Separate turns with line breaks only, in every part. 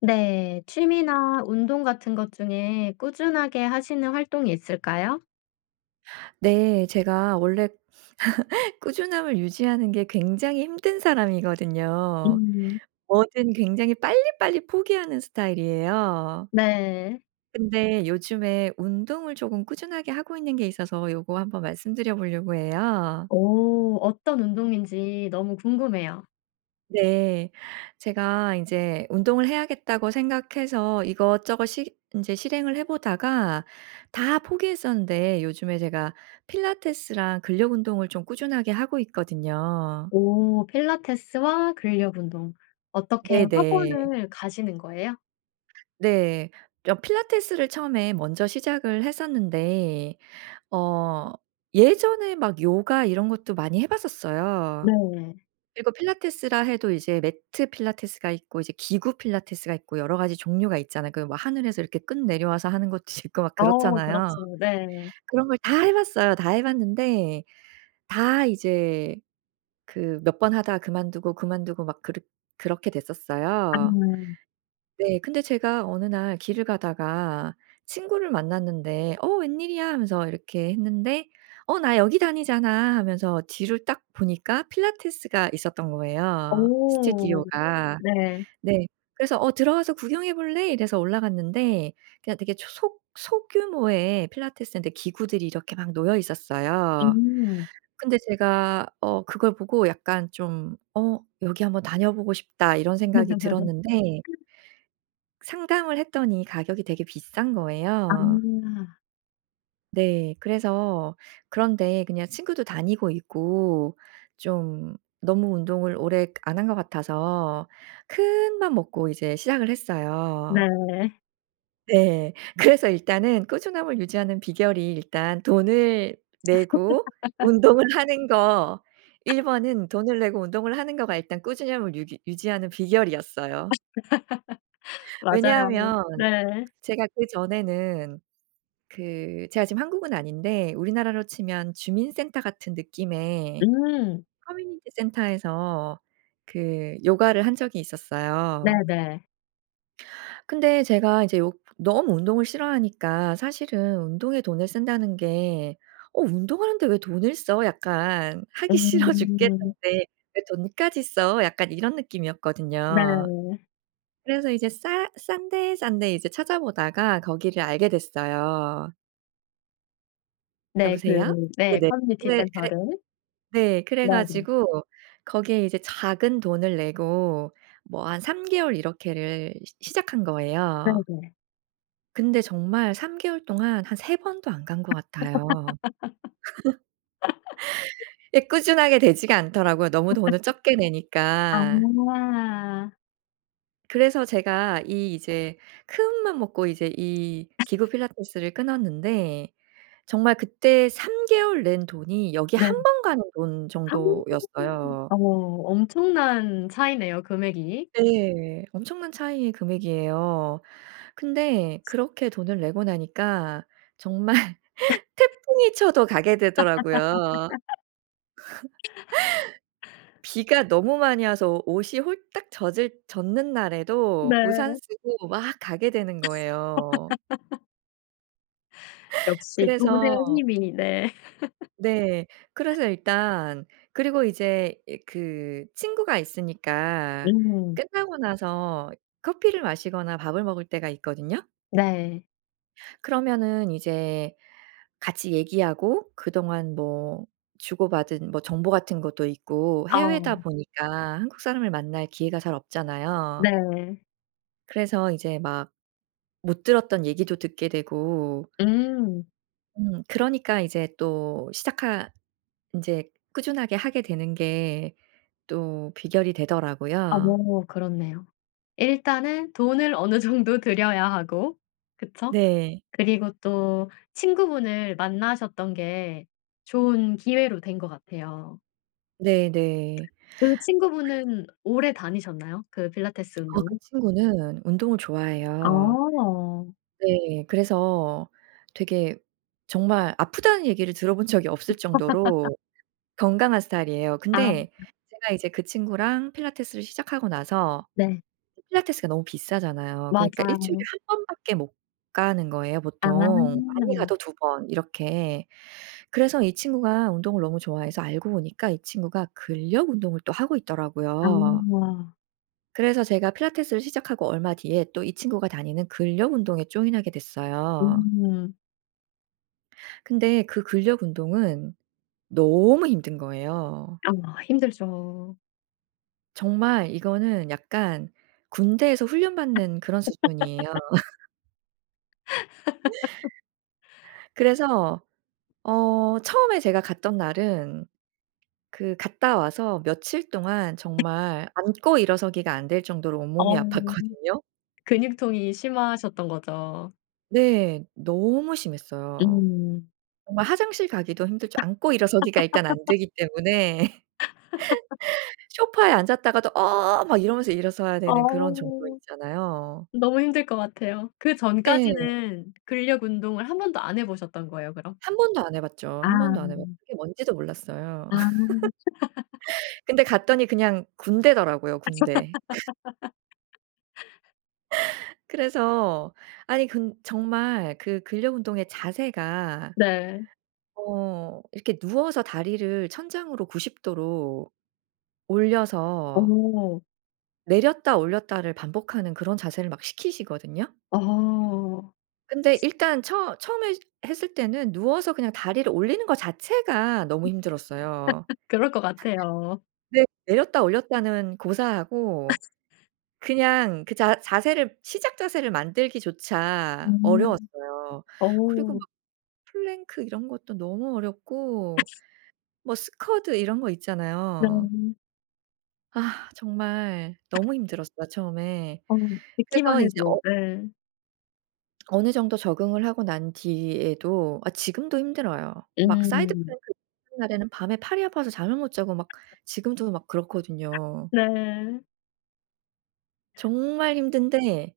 네. 취미나 운동 같은 것 중에 꾸준하게 하시는 활동이 있을까요?
네. 제가 원래 꾸준함을 유지하는 게 굉장히 힘든 사람이거든요.
음.
뭐든 굉장히 빨리빨리 포기하는 스타일이에요.
네.
근데 요즘에 운동을 쪼금 꾸준하게 하고 있는 게 있어서 요거 한번 말씀드려 보려고 해요.
오. 어떤 운동인지 너무 궁금해요.
네. 제가 인제 운동을 해야겠다고 생각해서 이것저것 시 인제 실행을 해 보다가 다 포기했었는데 요즘에 제가 필라테스랑 근력 운동을 좀 꾸준하게 하고 있거든요.
오. 필라테스와 근력 운동. 어떻게
네네.
학원을 가시는 거예요?
네. 려 필라테스를 처음에 먼저 시작을 했었는데 어 예전에 막 요가 이런 것도 많이 해 봤었어요.
네.
그리고 필라테스라 해도 이제 매트 필라테스가 있고 이제 기구 필라테스가 있고 여러 가지 종류가 있잖아요. 그 뭐 하늘에서 이렇게 끈 내려와서 하는 것도 있고 막
어.
그렇잖아요.
그렇습니 네.
그런 걸 다 해 봤어요. 다 해 봤는데 다 이제 그 몇 번 하다 그만두고, 그만두고 막 그렇 그렇게 됐었어요.
음.
네. 근데 제가 어느 날 길을 가다가 친구를 만났는데 어 "웬일이야?" 하면서 이렇게 했는데 어 "나 여기 다니잖아." 하면서 뒤를 딱 보니까 필라테스가 있었던 거예요,
어.
스튜디오가.
네.
네. 그래서 "어 들어와서 구경해 볼래?" 이래서 올라갔는데 그냥 되게 초속 소규모의 필라테스인데 기구들이 이렇게 막 놓여 있었어요.
음.
근데 제가 어 그걸 보고 약간 좀 '어 여기 한번 다녀보고 싶다.' 이런 생각이 들었는데 상담을 했더니 가격이 되게 비싼 거예요.
아.
네. 그래서 그런 데에 그냥 친구도 다니고 있고 좀 너무 운동을 오래 그 안 한 것 같아서 큰맘 먹고 이제 시작을 했어요.
네.
네. 그래서 일단은 꾸준함을 유지하는 비결이 일단 돈을 내고 운동을 하는 거 1 번은 돈을 내고 운동을 하는 거가 일단 꾸준함을 유기 유지하는 비결이었어요.
맞아요.
왜냐하면
네.
제가 그전에는 그 제가 지금 한국은 아닌데 우리나라로 치면 주민 센터 같은 느낌의
음.
커뮤니티 센터에서 그 요가를 한 적이 있었어요.
네네.
근데 제가 이제 요 너무 운동을 싫어하니까 사실은 운동에 돈을 쓴다는 게 '어 운동을 하는데 왜 돈을 써?' 약간 '하기 싫어
음.
죽겠는데 왜 돈까지 써?' 약간 이런 느낌이었거든요.
네.
그래서 이제 싸 싼 데, 싼 데 이제 찾아 보다가 거기를 알게 됐어요.
네 그
여보세요?
네
네네.
커뮤니티
네 그래
센터를
네 그래
[unintelligible]
가지고 거기에 이제 작은 돈을 내고 뭐 한 3 개월 이렇게를 시 시작한 거에요.
네네.
근데 정말 3 개월 동안 한 3 번도 안 간 것 같아요. 예 꾸준하게 되지가 않더라고요 너무 돈을 적게 내니까.
아.
그래서 제가 이 이제 큰맘 먹고 이제 이 기구 필라테스를 끊었는데 정말 그때 3 개월 낸 돈이 여기
네.
1 번 가는 돈 정도였어요.
어 엄청난 차이네요 금액이.
네. 엄청난 차이의 금액이에요. 근데 그렇게 돈을 내고 나니까 정말 태풍이 쳐도 가게 되더라고요. 비가 너무 많이 와서 오 옷이 홀딱 젖을 젖는
네.
날에도 우산 쓰고 막 가게 되는 거예요.
역시
그래서
돈의 힘이 네.
네. 그래서 일단 그리고 이제 이 그 친구가 있으니까
음.
끝나고 나서 커피를 마시거나 밥을 먹을 때가 있거든요?
네.
그러면은 이제 같이 얘기하고 그동안 뭐 주고받은 뭐 정보 같은 것도 있고 해외다
아.
보니까 한국 사람을 만날 기회가 잘 없잖아요.
네.
그래서 이제 막 못 들었던 얘기도 듣게 되고
음.
음. 그러니까 이제 또 시작하 인제 꾸준하게 하게 되는 게 또 비결이 되더라고요.
어. 그렇네요. 일단은 돈을 어느 정도 들여야 하고. 그쵸?
네.
그리고 또 친구분을 만나셨던 게 좋은 기회로 된 것 같아요.
네네.
그
그
친구분은 오래 다니셨나요? 그 필라테스
아 그
운동은?
친구는 운동을 좋아해요.
아.
네. 그래서 되게 정말 "아프다."는 얘기를 들어본 적이 없을 정도로 건강한 스타일이에요.
아.
근데 제가 이제 그 친구랑 필라테스를 시작하고 나서
네.
그 필라테스가 너무 비싸잖아요. 그러니까 1 주일에
맞아요.
1 번밖에 못 가는 거예요
아.
보통. 많이 가도 2 번 이렇게. 그래서 이 친구가 운동을 너무 좋아해서 알고 보니까 이 친구가 근력 운동을 또 하고 있더라고요.
아.
그래서 제가 필라테스를 시작하고 얼마 뒤에 또 이 친구가 다니는 근력 운동에 join하게 됐어요.
음.
근데 그 근력 운동은 너무 힘든 거예요.
아 힘들죠.
정말 이거는 약간 군대에서 훈련받는 그런 수준이에요. 그래서 어 처음에 제가 갔던 날은 그 갔다 와서 며칠 동안 정말 앉고 일어서기가 안될 정도로
어.
온몸이 아팠거든요?
근육통이 심하셨던 거죠.
네. 너무 심했어요.
음.
정말 화장실 가기도 힘들 정 앉고 일어서기가 일단 안되기 때문에 소파에 앉았다가도 “어어어!“ 막 이러면서 일어서야 되는 그런 정도
아우.
있잖아요.
너무 힘들 것 같아요.
네.
그전까지는 근력 운동을 1 번도 안 해 보셨던 거예요 그럼?
한번도 안 해 봤죠.
아.
한번도 안 해 봤고 그게 뭔지도 몰랐어요.
아.
근데 갔더니 그냥 군대더라고요 군대. 그래서 아니 근 정말 그 근력 운동의 자세가
네.
어 이렇게 누워서 다리를 천장으로 90 도로 올려서
어.
내렸다 올렸다를 반복하는 그런 자세를 막 시키시거든요.
아.
근데 일단 처 처음에 했을 때는 누워서 그냥 다리를 올리는 것 자체가 너무 힘들었어요.
그럴 것 같아요.
네. 내렸다 올렸다는 고사하고 그냥 그 자 자세를 시작 자세를 만들기조차
음.
어려웠어요. 그리고 막
어.
플랭크 이런 것도 너무 어렵고 뭐 스쿼드 이런 거 있잖아요.
네.
아. 정말 너무 힘들었어요 처음에.
어.
그래서
듣기만
이제
해도
어
네.
어느 정도 적응을 하고 난 뒤에도 아 지금도 힘들어요. 막 사이드
음.
플랭크를 하는 날에는 밤에 팔이 아파서 잠을 못 자고 막 지금도 막 그렇거든요.
네.
정말 힘든데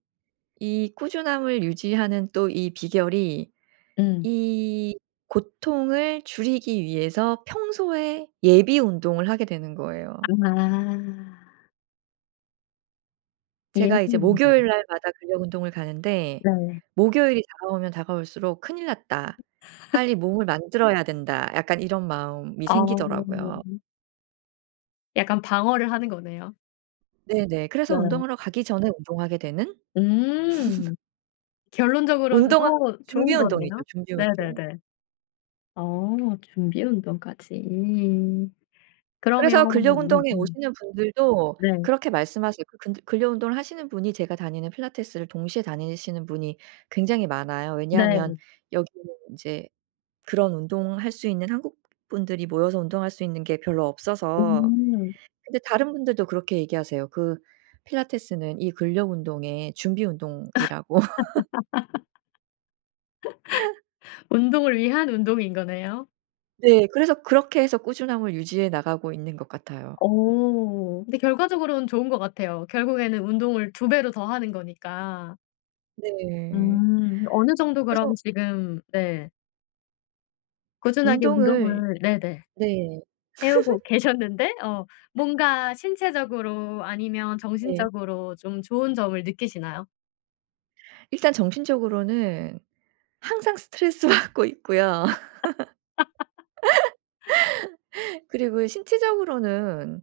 이 꾸준함을 유지하는 또 이 비결이
음.
이 고통을 줄이기 위해서 평소에 예비 운동을 하게 되는 거예요.
아.
제가 이제 목요일
[unintelligible]
날마다 근력 운동을 가는데
네.
목요일이 다가오면 다가올수록 '큰일 났다. 빨리 몸을 만들어야 된다.' 약간 이런 마음이
아.
생기더라고요.
약간 방어를 하는 거네요.
네네. 그래서
네.
운동하러 가기 전에 운동하게 되는?
음. 결론적으로는
운동은
더
준비
좋은
운동이죠
거네요.
준비 운동.
네네네. 어 준비 운동까지. 그러면
그래서 근력 운동에
[unintelligible]
오시는 분들도
네.
그렇게 말씀하세요. 그 근들 근력 운동을 하시는 분이 제가 다니는 필라테스를 동시에 다니시는 분이 굉장히 많아요. 왜냐하면
네.
여기는 인제 그런 운동할 수 있는 한국 분들이 모여서 운동할 수 있는 게 별로 없어서.
음.
근데 다른 분들도 그렇게 얘기하세요. 그 "필라테스는 이 근력 운동의 준비 운동이라고."
운동을 위한 운동인 거네요.
네. 그래서 그렇게 해서 꾸준함을 유지해 나가고 있는 것 같아요.
어. 근데 결과적으로는 좋은 것 같아요. 결국에는 운동을 2 배로 더 하는 거니까.
네.
음. 어느 정도 그럼
그래서
지금 네. 꾸준하게
운동을
운동을 네네,
네.
해 오고 계셨는데 어 뭔가 신체적으로 아니면
네.
정신적으로 좀 좋은 점을 느끼시나요?
일단 정신적으로는 항상 스트레스받고 있고요. 그리고 신체적으로는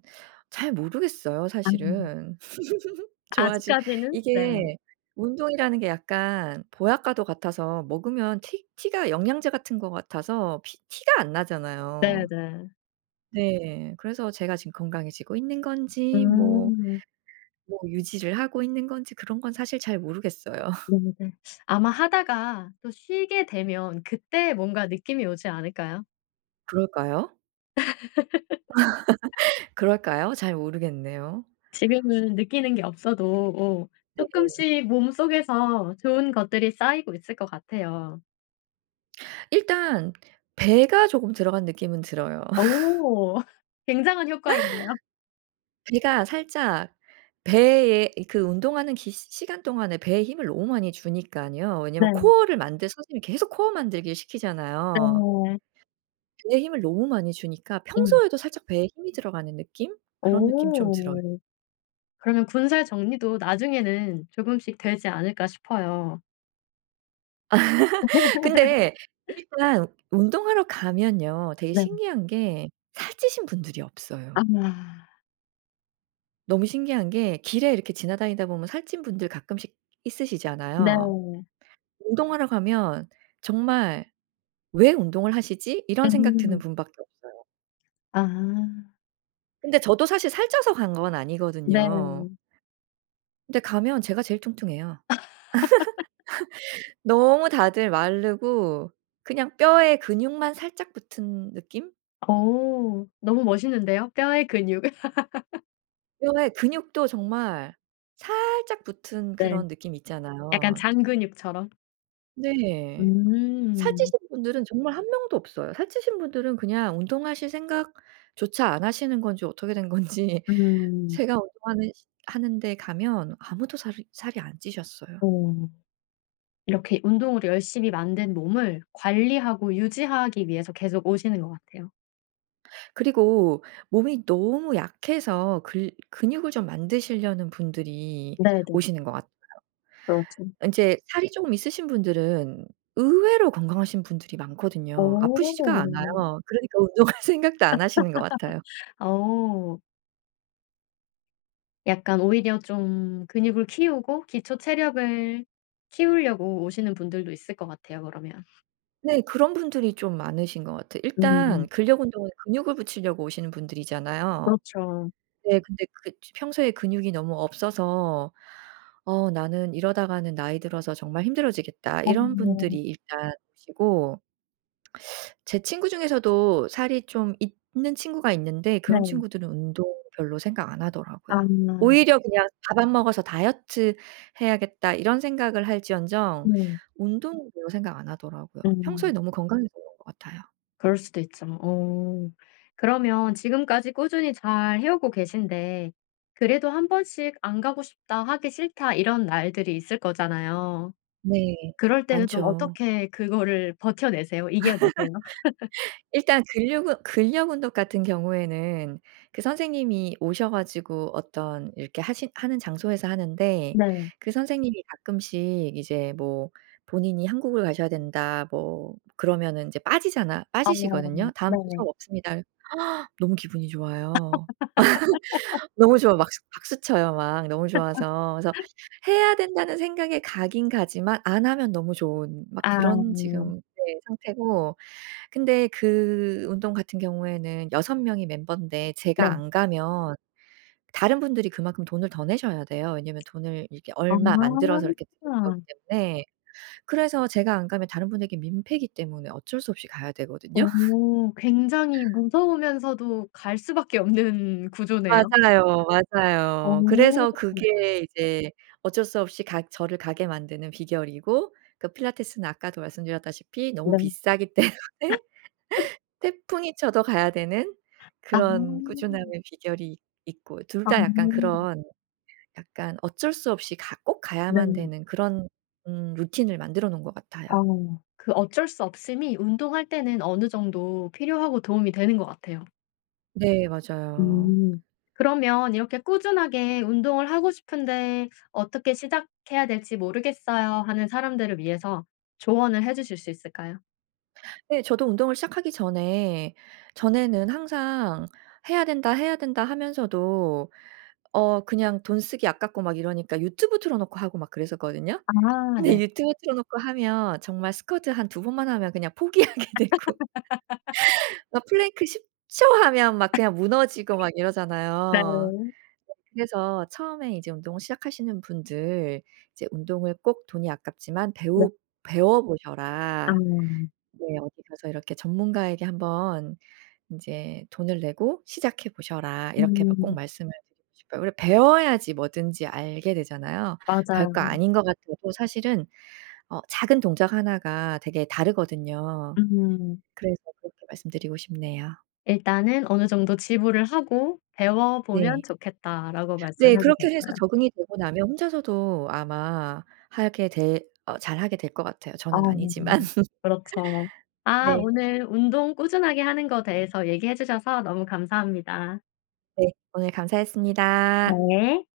잘 모르겠어요,
음.
사실은. 좋아지
아직까지는? 네.
이게 운동이라는 게 약간 보약과도 같아서 먹으면 티 티가 영양제 같은 것 같아서 피 티가 안 나잖아요.
네네.
네. 그래서 제가 지금 건강해지고 있는 건지 뭐
음.
뭐 유지를 하고 있는 건지 그런 건 사실 잘 모르겠어요.
음 네. 아마 하다가 또 쉬게 되면 그때 뭔가 느낌이 오지 않을까요?
그럴까요? 그럴까요? 잘 모르겠네요.
지금은 느끼는 게 없어도 오
네.
쪼끔씩 몸속에서 좋은 것들이 쌓이고 있을 것 같아요.
일단 배가 조금 들어간 느낌은 들어요.
어. 굉장한 효과인데요?
배가 살짝 배에 이 그 운동하는 기 시 시간 동안에 배에 힘을 너무 많이 주니깐요. 왜냐하면
네.
코어를 만들 선생님이 계속 코어 만들기를 시키잖아요.
네.
배에 힘을 너무 많이 주니까
음.
평소에도 살짝 배에 힘이 들어가는 느낌? 그런 느낌 좀 들어요.
어. 그러면 ‘군살 정리도 나중에는 조금씩 되지 않을까.‘ 싶어요.
근데 일단 운동하러 가면요. 되게
네.
신기한 게 살찌신 분들이 없어요.
아마
너무 신기한 게 길에 이렇게 지나다니다 보면 살찐 분들 가끔씩 있으시잖아요.
네.
운동하러 가면 정말 ‘왜 운동을 하시지?‘ 이런 생각 드는
음.
분밖에 없어요.
아.
근데 저도 사실 살쪄서 간 건 아니거든요.
네.
근데 가면 제가 제일 뚱뚱해요. 너무 다들 마르고 그냥 뼈에 근육만 살짝 붙은 느낌?
어. 너무 멋있는데요? 뼈에 근육을.
뼈에 근육도 정말 살짝 붙은
네.
그런 느낌
약간
있잖아요.
잔근육처럼?
네.
음.
살찌신 분들은 정말 1 명도 없어요. 살찌신 분들은 그냥 운동하실 생각조차 안 하시는 건지 어떻게 된 건지
음.
제가 운동하는 시 하는 데 가면 아무도 살이 살이 안 찌셨어요.
어. 이렇게 운동으로 열심히 만든 몸을 관리하고 유지하기 위해서 계속 오시는 것 같아요.
그리고 몸이 너무 약해서 글 근육을 좀 만드시려는 분들이
네네.
오시는 것 같아요.
그렇죠.
인제 살이 쪼금 있으신 분들은 의외로 건강하신 분들이 많거든요. 아프시지가 않아요.
어.
그러니까 운동할 생각도 안 하시는 것 같아요.
어. 약간 오히려 좀 근육을 키우고 기초 체력을 키우려고 오시는 분들도 있을 것 같아요 그러면.
네. 그런 분들이 좀 많으신 것 같아요.
음.
일단 근력 운동은 근육을 붙이려고 오시는 분들이잖아요.
그렇죠.
네. 근데 그게 쯔 평소에 근육이 너무 없어서 "어. 나는 이러다가는 나이 들어서 정말 힘들어지겠다." 이런 분들이
어.
일단 오시고 제 친구 중에서도 살이 좀 있는 친구가 있는데 그런
네.
친구들은 운동 별로 생각 안 하더라고요.
아.
오히려 그냥 '밥 안 먹어서 다이어트 해야겠다.' 이런 생각을 할지언정
음.
운동은 별로 생각 안 하더라고요. 평소에
음.
너무 건강해서 그런 것 같아요.
그럴 수도 있죠. 어. 그러면 지금까지 꾸준히 잘 해 오고 계신데 그래도 '1 번씩 안 가고 싶다. 하기 싫다.' 이런 날들이 있을 거잖아요.
네.
그럴 때는 좀
많죠.
어떻게 그거를 버텨 내세요? 이겨 내세요?
일단 근력 운 근력 운동 같은 경우에는 그 선생님이 오셔 가지고 어떤 이렇게 하시 하는 장소에서 하는데
네.
그 선생님이 가끔씩 이제 뭐 본인이 한국을 가셔야 된다 뭐 그러면은 이제 빠지잖아
아.
빠지시거든요. "다음 주
네.
수업 없습니다." 너무 기분이 좋아요. 너무 좋아. 막수 박수 쳐요 막 너무 좋아서. 그래서 '해야 된다.'는 생각에 가긴 가지만 안 하면 너무 좋은 막 그런
아.
지금 네, 상태고 근데 그 운동 같은 경우에는 6 명이 멤버인데
네.
제가 안 가면 다른 분들이 그만큼 돈을 더 내셔야 돼요. 왜냐하면 돈을 이렇게 얼마 만들어서 이렇게 듣는 거기
아.
때문에. 그래서 제가 안 가면 다른 분들께 민폐이기 때문에 어쩔 수 없이 가야 되거든요.
어. 굉장히 무서우면서도 갈 수밖에 없는 구조네요.
맞아요,
어.
맞아요. 그래서 그게 이제 어쩔 수 없이 가 저를 가게 만드는 비결이고 그 필라테스는 아까도 말씀드렸다시피 너무
네.
비싸기 때문에 태풍이 쳐도 가야 되는
아.
그런 꾸준함의 비결이 있 있고 둘
아.
다 약간 그런 약간 어쩔 수 없이 가 꼭 가야만
네.
되는 그런 음 루틴을 만들어 놓은 것 같아요.
어. 그 어쩔 수 없음이 운동할 때는 어느 정도 필요하고 도움이 되는 것 같아요.
네 맞아요.
음. 그러면 이렇게 '꾸준하게 운동을 하고 싶은데 어떻게 시작해야 될지 모르겠어요.' 하는 사람들을 위해서 조언을 해주실 수 있을까요?
네 저도 운동을 시작하기 전에 전에는 항상 '해야 된다. 해야 된다.' 하면서도 어 그냥 돈 쓰기 아깝고 막 이러니까 유튜브 틀어놓고 하고 막 그랬었거든요.
아
근데
네.
유튜브 틀어놓고 하면 정말 스쿼트 한 2 번만 하면 그냥 포기하게 되고. 막 플랭크 10 초 하면 막 그냥 무너지고 막
네.
이러잖아요. 그래서 처음에 이제 운동을 시작하시는 분들 이제 '운동을 꼭 돈이 아깝지만
네.
배우 배워보셔라.'
아.
네 '어디 가서 이렇게 전문가에게 한번 인제 돈을 내고 시작해 보셔라.' 이렇게 마 꼭
음.
말씀을 드리고 싶어요. 우리가 배워야지 뭐든지 알게 되잖아요.
맞아요.
별거 아닌 거 같아도 사실은 어 작은 동작 하나가 되게 다르거든요.
음.
그래서 그렇게 말씀드리고 싶네요.
"일단은 어느 정도 지불을 하고 배워보면
네.
좋겠다."라고
네
말씀해
그렇게 해서
주셨어요.
적응이 되고 나면 혼자서도 아마 하게 될 어 잘 하게 될 것 같아요.
아
저는 아니지만.
그렇죠. 아
네.
오늘 운동 꾸준하게 하는 거 대해서 얘기해 주셔서 너무 감사합니다.
네. 오늘 감사했습니다.
네.